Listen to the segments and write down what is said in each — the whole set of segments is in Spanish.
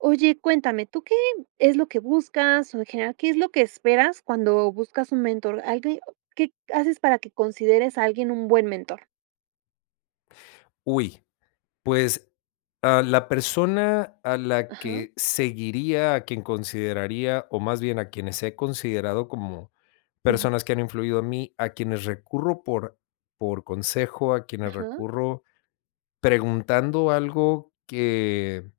Oye, cuéntame, ¿tú qué es lo que buscas, o en general, qué es lo que esperas cuando buscas un mentor? [unintelligible] ¿Qué haces para que consideres a alguien un buen mentor? Uy, pues, a la persona a la Ajá. que seguiría, a quien consideraría, o más bien a quienes he considerado como Ujú. personas que han influido en mí, a quienes recurro por por consejo, a quienes Ajá. recurro preguntando algo que,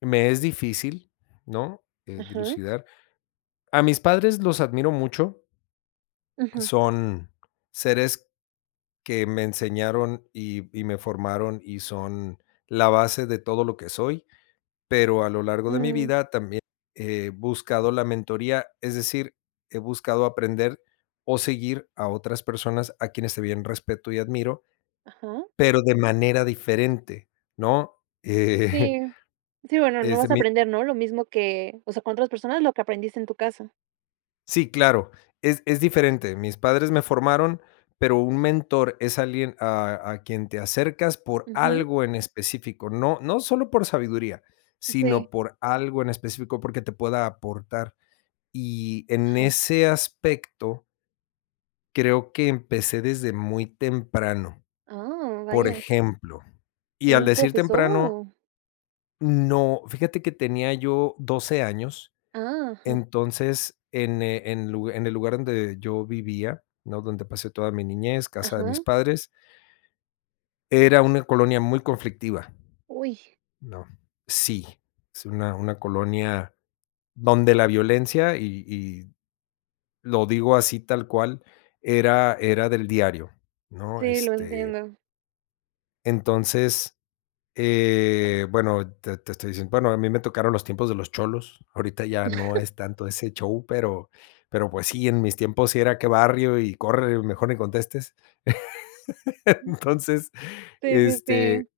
me es difícil, ¿no?, eh, Ajá. dilucidar a mis padres los admiro mucho Ujú. son seres que me enseñaron y y me formaron y son la base de todo lo que soy, pero a lo largo de mi Mm. vida también he buscado la mentoría, es decir, he buscado aprender o seguir a otras personas a quienes también respeto y admiro, Ajá. pero de manera diferente, ¿no? Eh. Sí. Sí, bueno, no Este, vas a mi aprender, ¿no?, lo mismo que, o sea, con otras personas, lo que aprendiste en tu casa. Sí, claro, es es diferente. Mis padres me formaron, pero, un mentor es alguien a a quien te acercas por Ujú. algo en específico. No no solo por sabiduría, Sí. sino, por algo en específico, porque, te pueda aportar. Y en Ajá. ese aspecto creo que empecé desde muy temprano. Ah, Por vaya. ejemplo, y al ¿Un decir profesor, temprano o? no, fíjate que tenía yo 12 años, Ah, ajá. entonces, en, eh, en lug en el lugar donde yo vivía, ¿no?, donde pasé toda mi niñez, casa de mis Ajá. padres era una colonia muy conflictiva. Uy. No, sí, es una una colonia donde la violencia y y lo digo así tal cual, era era del diario, ¿no? Sí, lo Este entiendo. entonces, eh, bueno, te te estoy diciendo, bueno, a mí me tocaron los tiempos de los cholos. Ahorita ya no es tanto ese show, pero pero pues sí, en mis tiempos sí era qué barrio y corre, mejor ni contestes. Mm. Entonces, Sí, sí, sí. este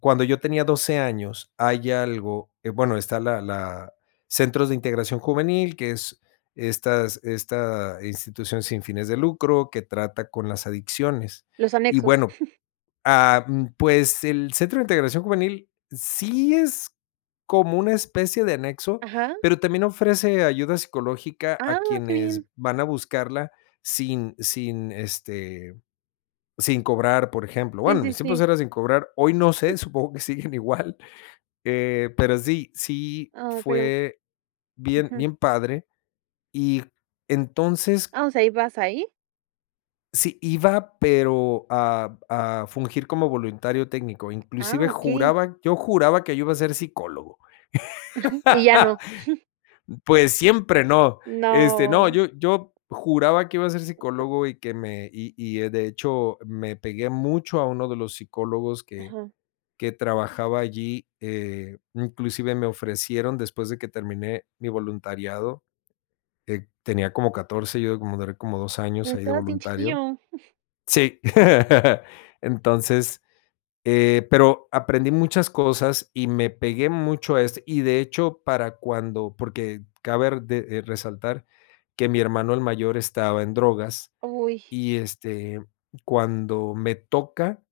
cuando yo tenía 12 años hay algo, eh, bueno, está la la centros de integración juvenil, que es estas esta institución sin fines de lucro, que trata con las adicciones. Los Y anexos. bueno, ah, mm, pues, el centro de integración juvenil, sí es como una especie de anexo, Ajá. pero, también ofrece ayuda psicológica, a Ah, qué quienes bien. van a buscarla sin sin, este, sin cobrar, por ejemplo. Sí, Bueno, en sí, mis tiempos sí. era sin cobrar hoy no sé, supongo que siguen igual, eh, pero sí sí Ah, pero fue bien Ujú. bien padre. Y entonces Ah, o sea, ¿ibas ahí? sí, iba pero, a a fungir como voluntario técnico. Ah, Inclusive okey. juraba yo juraba que yo iba a ser psicólogo. ¿Y ya no? Pues, siempre, no. Este, no, No. yo yo juraba que iba a ser psicólogo, y que me y y, eh, de hecho me pegué mucho a uno de los psicólogos, que Ajá. que trabajaba allí. Eh, inclusive me ofrecieron después de que terminé mi voluntariado, eh, tenía como 14, yo, como duré como 2 años Pero, ahí de estabas bien voluntario. chiquillo. Sí. Entonces, eh, pero, aprendí muchas cosas y me pegué mucho a eso. Y de hecho, para cuando, porque, cabe r de de resaltar que mi hermano, el mayor, estaba en drogas Uy. y, este, cuando me toca,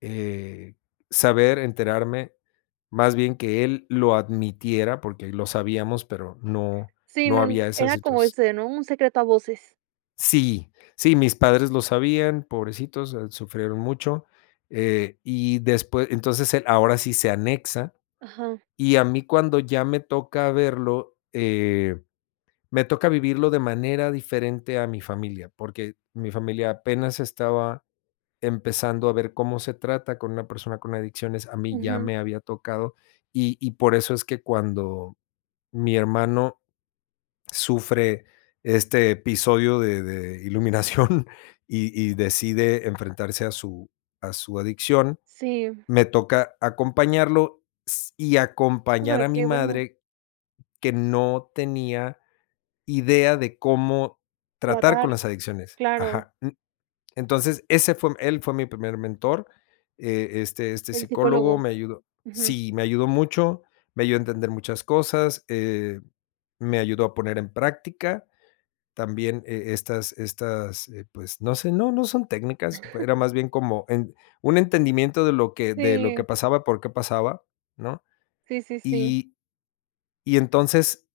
eh, saber, enterarme, más bien que él lo admitiera, porque lo sabíamos, pero, no Sí, no no, n había esa era como situas ese, ¿no? Un secreto a voces. Sí. Sí, mis padres lo sabían, pobrecitos, sufrieron mucho. Eh, y después entonces, el ahora sí se anexa, Ajá. y a mí cuando ya me toca verlo, eh, me toca vivirlo de manera diferente a mi familia, porque mi familia apenas estaba empezando a ver cómo se trata con una persona con adicciones. A mí ya Ujú. me había tocado, y y por eso es que cuando mi hermano sufre este episodio de de iluminación y y decide enfrentarse a su a su adicción, Sí. me toca acompañarlo s y No, acompañar pero a mi qué bueno. madre que no tenía idea de cómo tratar con Tratar, las adicciones. claro. Ajá, mm, entonces, ese fue él fue mi primer mentor. E este este El psicólogo psicólogo. me ayudó Ujú. sí, me ayudó mucho, me ayudó a entender muchas cosas, eh, me ayudó a poner en práctica. También, e estas estas, eh, pues, no sé, no, no son técnicas, era más bien como en un entendimiento de lo que de lo que Sí. pasaba, por qué pasaba, ¿no?, Sí, sí, sí. y y entonces,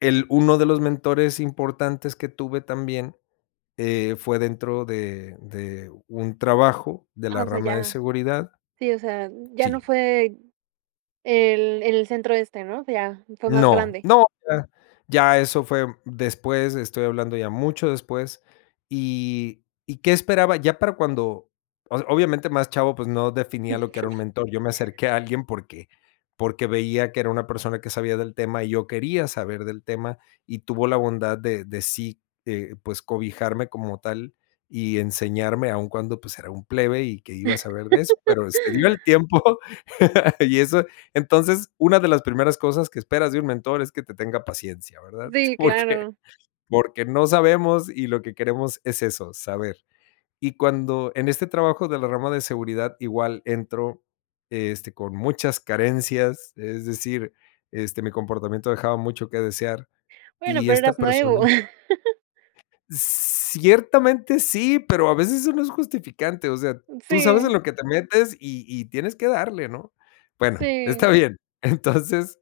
el uno de los mentores importantes que tuve también, eh, fue dentro de de un trabajo de Ah, la o sea, rama de ya. seguridad. Sí, o sea, ya no Sí. fue, el el centro este, ¿no?, o sea, ya fue más No, grande. no, ya ya eso fue después, estoy hablando ya mucho después. Y ¿y qué esperaba?, ya para cuando, o sea, obviamente más chavo, pues, no definía lo que era un mentor. Yo me acerqué a alguien porque porque veía que era una persona que sabía del tema y yo quería saber del tema y tuvo la bondad de de sí, eh, pues cobijarme como tal y enseñarme aún cuando pues era un plebe y ¿que iba a saber de eso?, pero, excedió el tiempo. Y eso entonces, una de las primeras cosas que esperas de un mentor es que te tenga paciencia, ¿verdad?, Sí, porque claro. porque no sabemos y lo que queremos es eso, saber. Y cuando en este trabajo de la rama de seguridad igual entro, este, con muchas carencias, es decir, este, mi comportamiento dejaba mucho que desear Bueno, y pero esta eras persona nuevo. Ciertamente sí, pero a veces eso no es justificante. O sea, tú sabes en Sí. lo que te metes y y tienes que darle, ¿no?, bueno, está Sí. bien. Entonces,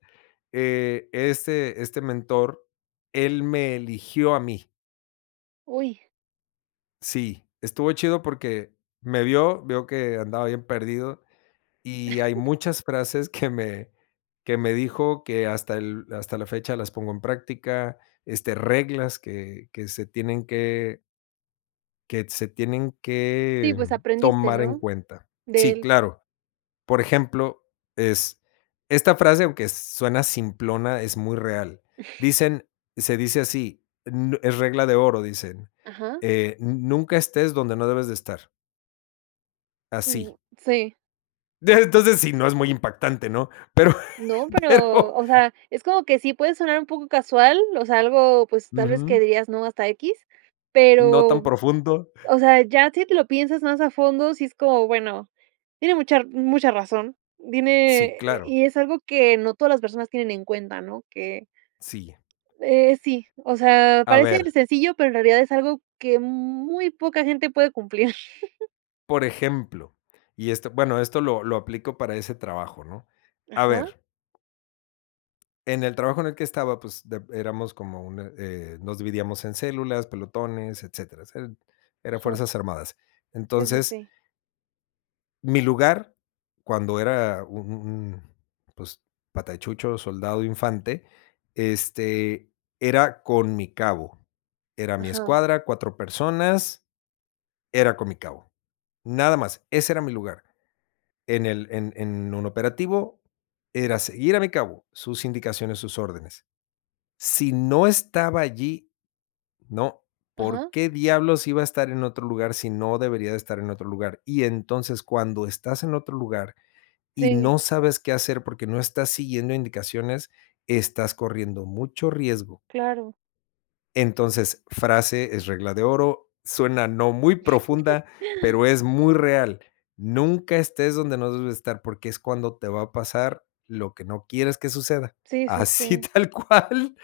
eh, este este mentor, él me eligió a mí. Uy. Sí, estuvo chido, porque me vio, vio que andaba bien perdido, y hay muchas frases que me que me dijo, que hasta el hasta la fecha las pongo en práctica, este, reglas que que se tienen que. Que se tienen Sí, que pues, aprendiste, tomar en ¿no? cuenta. De Sí, él. claro. Por ejemplo, es esta frase, aunque suena simplona, es muy real. Dicen, se dice así, n es regla de oro, dicen, Ajá. eh: "Nunca estés donde no debes de estar". Así. Uy. Sí. Dime entonces sí, no es muy impactante, ¿no? Pero, No, pero pero, o sea, es como que sí puede sonar un poco casual, o sea, algo, pues, tal vez que Ujú. dirías no hasta equis, No, tan pero, profundo. o sea, ya si te lo piensas más a fondo si es como, bueno, tiene mucha r mucha razón. Dime Sí, e e claro. y es algo que no todas las personas tienen en cuenta, ¿no? Que. Sí. Eh, sí, o sea, A parece ver sencillo, pero, en realidad es algo que muy poca gente puede cumplir. Por ejemplo, y esto, bueno, esto lo lo aplico para ese trabajo, ¿no? A Ajá. ver. En el trabajo en el que estaba, pues, de éramos como un, eh, nos dividíamos en células, pelotones, etcéteras. Eran eran Ajá. fuerzas armadas. Sí, sí, Entonces. sí. Mi lugar cuando era un un un, pues pata de chucho, soldado infante, este, era con mi cabo. Era mi Ajá. escuadra, 4 personas, era con mi cabo. Nada más, ese era mi lugar. En el en en un operativo era seguir a mi cabo sus indicaciones, sus órdenes. Si no estaba allí, ¿no? ¿Por Ajá. qué, diablos iba a estar en otro lugar si no debería de estar en otro lugar? Y entonces cuando estás en otro lugar y Sí. no sabes qué hacer, porque, no estás siguiendo indicaciones, estás corriendo mucho riesgo. Claro. Entonces, frase es regla de oro, suena no muy profunda, pero, es muy real, nunca estés donde no debes estar, porque, es cuando te va a pasar lo que no quieres que suceda. Sí, sí, Así sí. tal cual,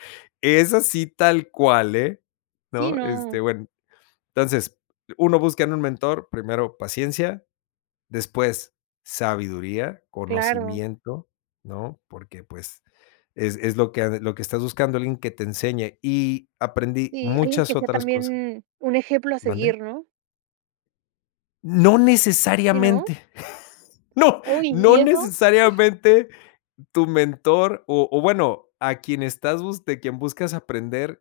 es así tal cual eh, Sí, ¿no? no. Este, bueno, entonces uno busca en un mentor, primero paciencia, después sabiduría, Claro. conocimiento, ¿no? Porque pues, es es lo que lo que estás buscando, alguien que te enseñe. Y aprendí Sí, alguien que muchas sea otras cosas también un ejemplo a ¿Mande? seguir, ¿no? No Sí, ¿no? necesariamente. No, Uy, no ¿y eso? necesariamente tu mentor o o bueno, a quien estás bus de quien buscas aprender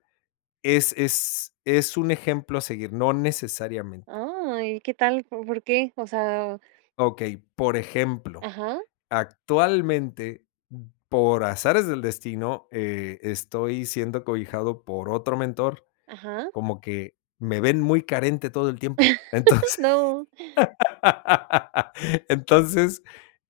es es es un ejemplo a seguir, no necesariamente. Ay, ¿qué tal? ¿Como, por qué? O sea Okey, por ejemplo, Ajá. actualmente, por azares del destino, eh, estoy siendo cobijado por otro mentor, Ajá. como que me ven muy carente todo el tiempo, entonces No. entonces,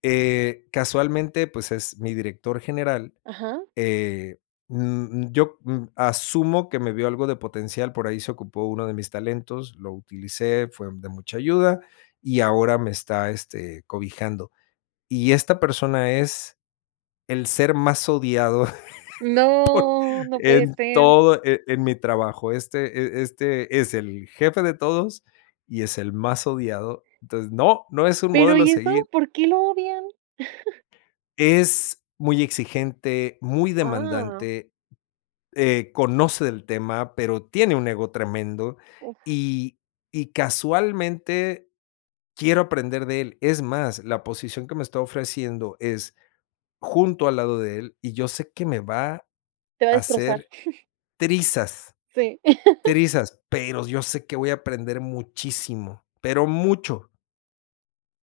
eh, casualmente, pues, es mi director general, Ajá. eh, mm, yo mm, asumo que me vio algo de potencial, por ahí se ocupó uno de mis talentos, lo utilicé, fue de mucha ayuda y ahora me está, este, cobijando, y esta persona es el ser más odiado por, No, no puede en ser. todo, eh, en mi trabajo, este, eh, este, es el jefe de todos y es el más odiado, entonces no, no es un Pero, modelo a ¿y seguir. eso? ¿Por qué lo odian? Es muy exigente, muy Ah. demandante, eh, conoce del tema, pero, tiene un ego tremendo Uf. y y casualmente quiero aprender de él, es más, la posición que me está ofreciendo es junto al lado de él y yo sé que me va a Te va a destrozar. hacer trizas, Sí. trizas, pero, yo sé que voy a aprender muchísimo, pero mucho.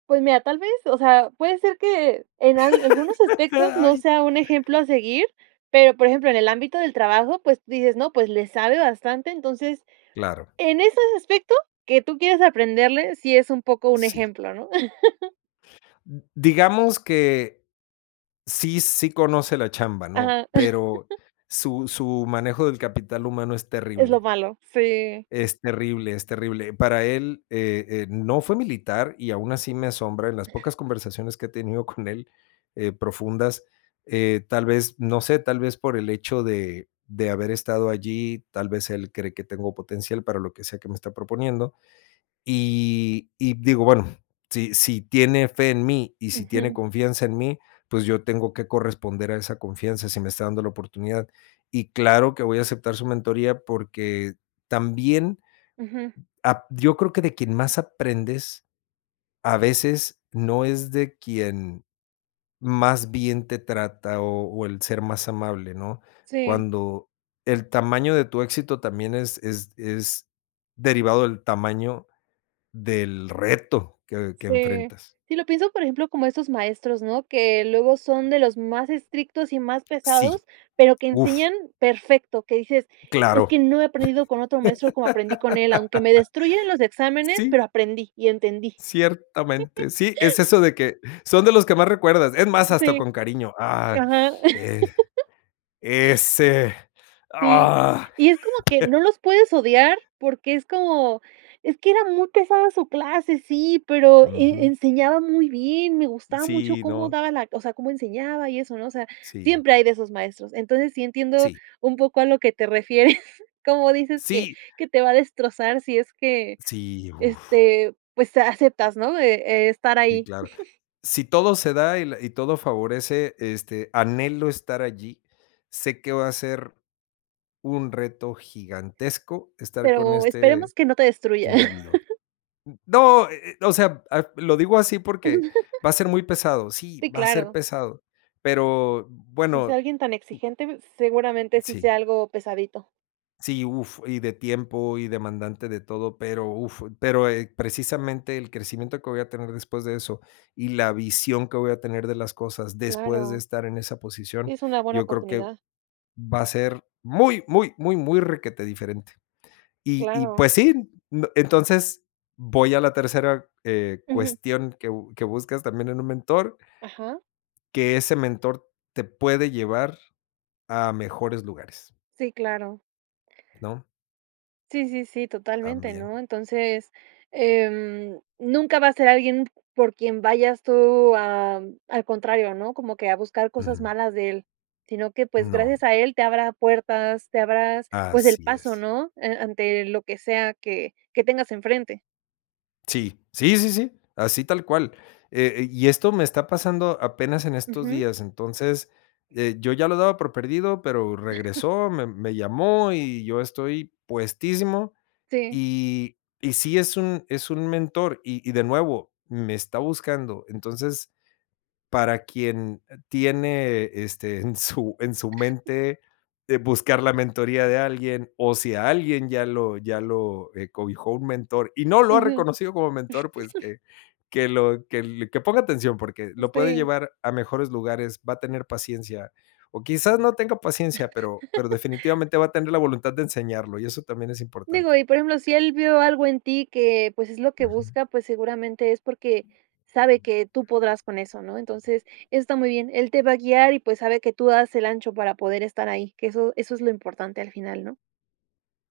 Pues mira, tal vez, o sea, puede ser que en al algunos aspectos no sea un ejemplo a seguir. Pero, por ejemplo, en el ámbito del trabajo, pues dices: "No, pues le sabe bastante", entonces, Claro. en esos aspecto que tú quieras aprenderle, sí es un poco un Sí. ejemplo, ¿no? D digamos que sí, sí, conoce la chamba, ¿no?, Ajá. pero, su su manejo del capital humano es Es lo terrible. malo. Sí. Es terrible, es terrible. Para él, eh, eh, no fue militar y aún así me asombra en las pocas conversaciones que he tenido con él, eh, profundas, eh, tal vez, no sé, tal vez por el hecho de de haber estado allí, tal vez, él cree que tengo potencial para lo que sea que me está proponiendo. Y y digo: "Bueno, si si tiene fe en mí y si tiene Ujú. confianza en mí, pues yo tengo que corresponder a esa confianza si me está dando la oportunidad". Y claro que voy a aceptar su mentoría porque, también. Ujú. Ap yo creo que de quien más aprendes, a veces, no es de quien más bien te trata o o el ser más amable, ¿no?, Sí. cuando el tamaño de tu éxito también es es es derivado del tamaño del reto que que Sí. enfrentas. Sí, lo pienso, por ejemplo, como estos maestros, ¿no?, que luego son de los más estrictos y más Sí. pesados, pero que ¡Uf! enseñan perfecto. Que dices: "Es Claro. que no he aprendido con otro maestro como aprendí con él", aunque me destruyen los exámenes, Sí. pero aprendí y entendí. Ciertamente. Sí, es eso de que, son de los que más recuerdas. Es más, hasta Sí. con cariño. Ah, Ajá. eh, ese, Sí. ¡ah! Y es como que no los puedes odiar porque es como, es que era muy pesada su clase, sí, pero e Ujú. enseñaba muy bien, me gustaba mucho Sí, cómo no. daba la o sea, cómo enseñaba y eso, ¿no?, o sea, Sí. siempre hay de esos maestros. Entonces, sí entiendo Sí. un poco a lo que te refieres, cómo dices que Sí. que te va a destrozar si es que Sí, uf. este, pues, eh, aceptas, ¿no?, de estar Sí, ahí. claro. Si todo se da y la y todo favorece, este, anhelo estar allí. Sé que va a ser, un reto gigantesco estar con Pero, este esperemos que no te destruya. individuo. No, eh, eh, o sea, lo digo así porque va a ser muy pesado, sí, Sí, va a ser claro. pesado, pero Si es bueno. alguien tan exigente, seguramente sí sea Sí. algo pesadito. Sí, uf, y de tiempo y demandante de todo, pero uf, pero, eh, precisamente el crecimiento que voy a tener después de eso y la visión que voy a tener de las cosas después de Claro. estar en esa posición, Es una buena yo creo que oportunidad. va a ser, ¡muy, muy, muy, muy! Requetediferente. Y y Claro. pues sí, n entonces, voy a la tercera, eh, Ujú. cuestión que bu que buscas también en un mentor. Ajá. Que ese mentor, te puede llevar a mejores lugares. Sí, claro. ¿No? Sí, sí, sí, totalmente, También. ¿no? Entonces, em, nunca va a ser alguien por quien vayas tú am, al contrario, ¿no?, como que a buscar cosas Ujú. malas de él, sino que, pues, Mm, no. gracias a él te abra puertas, te abras, pues, el Así paso, es. ¿no?, eh, ante lo que sea que que tengas enfrente. Sí, sí, sí, sí así tal cual. Eh eh y esto me está pasando apenas en estos Ujú. días, entonces, eh, yo ya lo daba por perdido, pero regresó, mem me llamó y yo estoy puestísimo Sí. y y sí es un es un mentor y y de nuevo, me está buscando. Entonces, para quien, eh, tiene, este, en su en su mente, eh, buscar la mentoría de alguien, o si a alguien ya lo ya lo, eh, cobijó un mentor, y no lo ha Ujú. reconocido como mentor, pues que que lo que l que ponga atención porque lo puede Sí. llevar a mejores lugares, va a tener paciencia, o quizás no tenga paciencia, pero pero definitivamente va a tener la voluntad de enseñarlo y eso también es Digo, importante. y por ejemplo, si él vio algo en ti que, pues, es lo que Ujú. busca, pues, seguramente es porque sabe que tú podrás con eso, ¿no? Entonces, eso está muy bien. Él te va a guiar y, pues, sabe que tú das el ancho para poder estar ahí, que eso eso es lo importante al final, ¿no?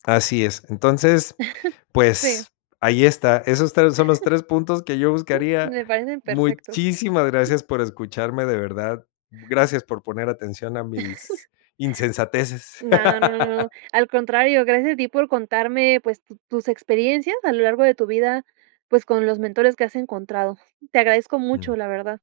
Así es, entonces. Sí. Pues, ahí está, esos 3 son los 3 puntos que yo Uh, buscaría. me parecen perfectos. Muchísimas gracias por escucharme, de verdad. Gracias por poner atención a mis insensateces. No, no, no, al contrario, gracias a ti por contarme, pues, tu tus experiencias a lo largo de tu vida, pues, con los mentores que has encontrado. Te agradezco mucho, Mm. la verdad.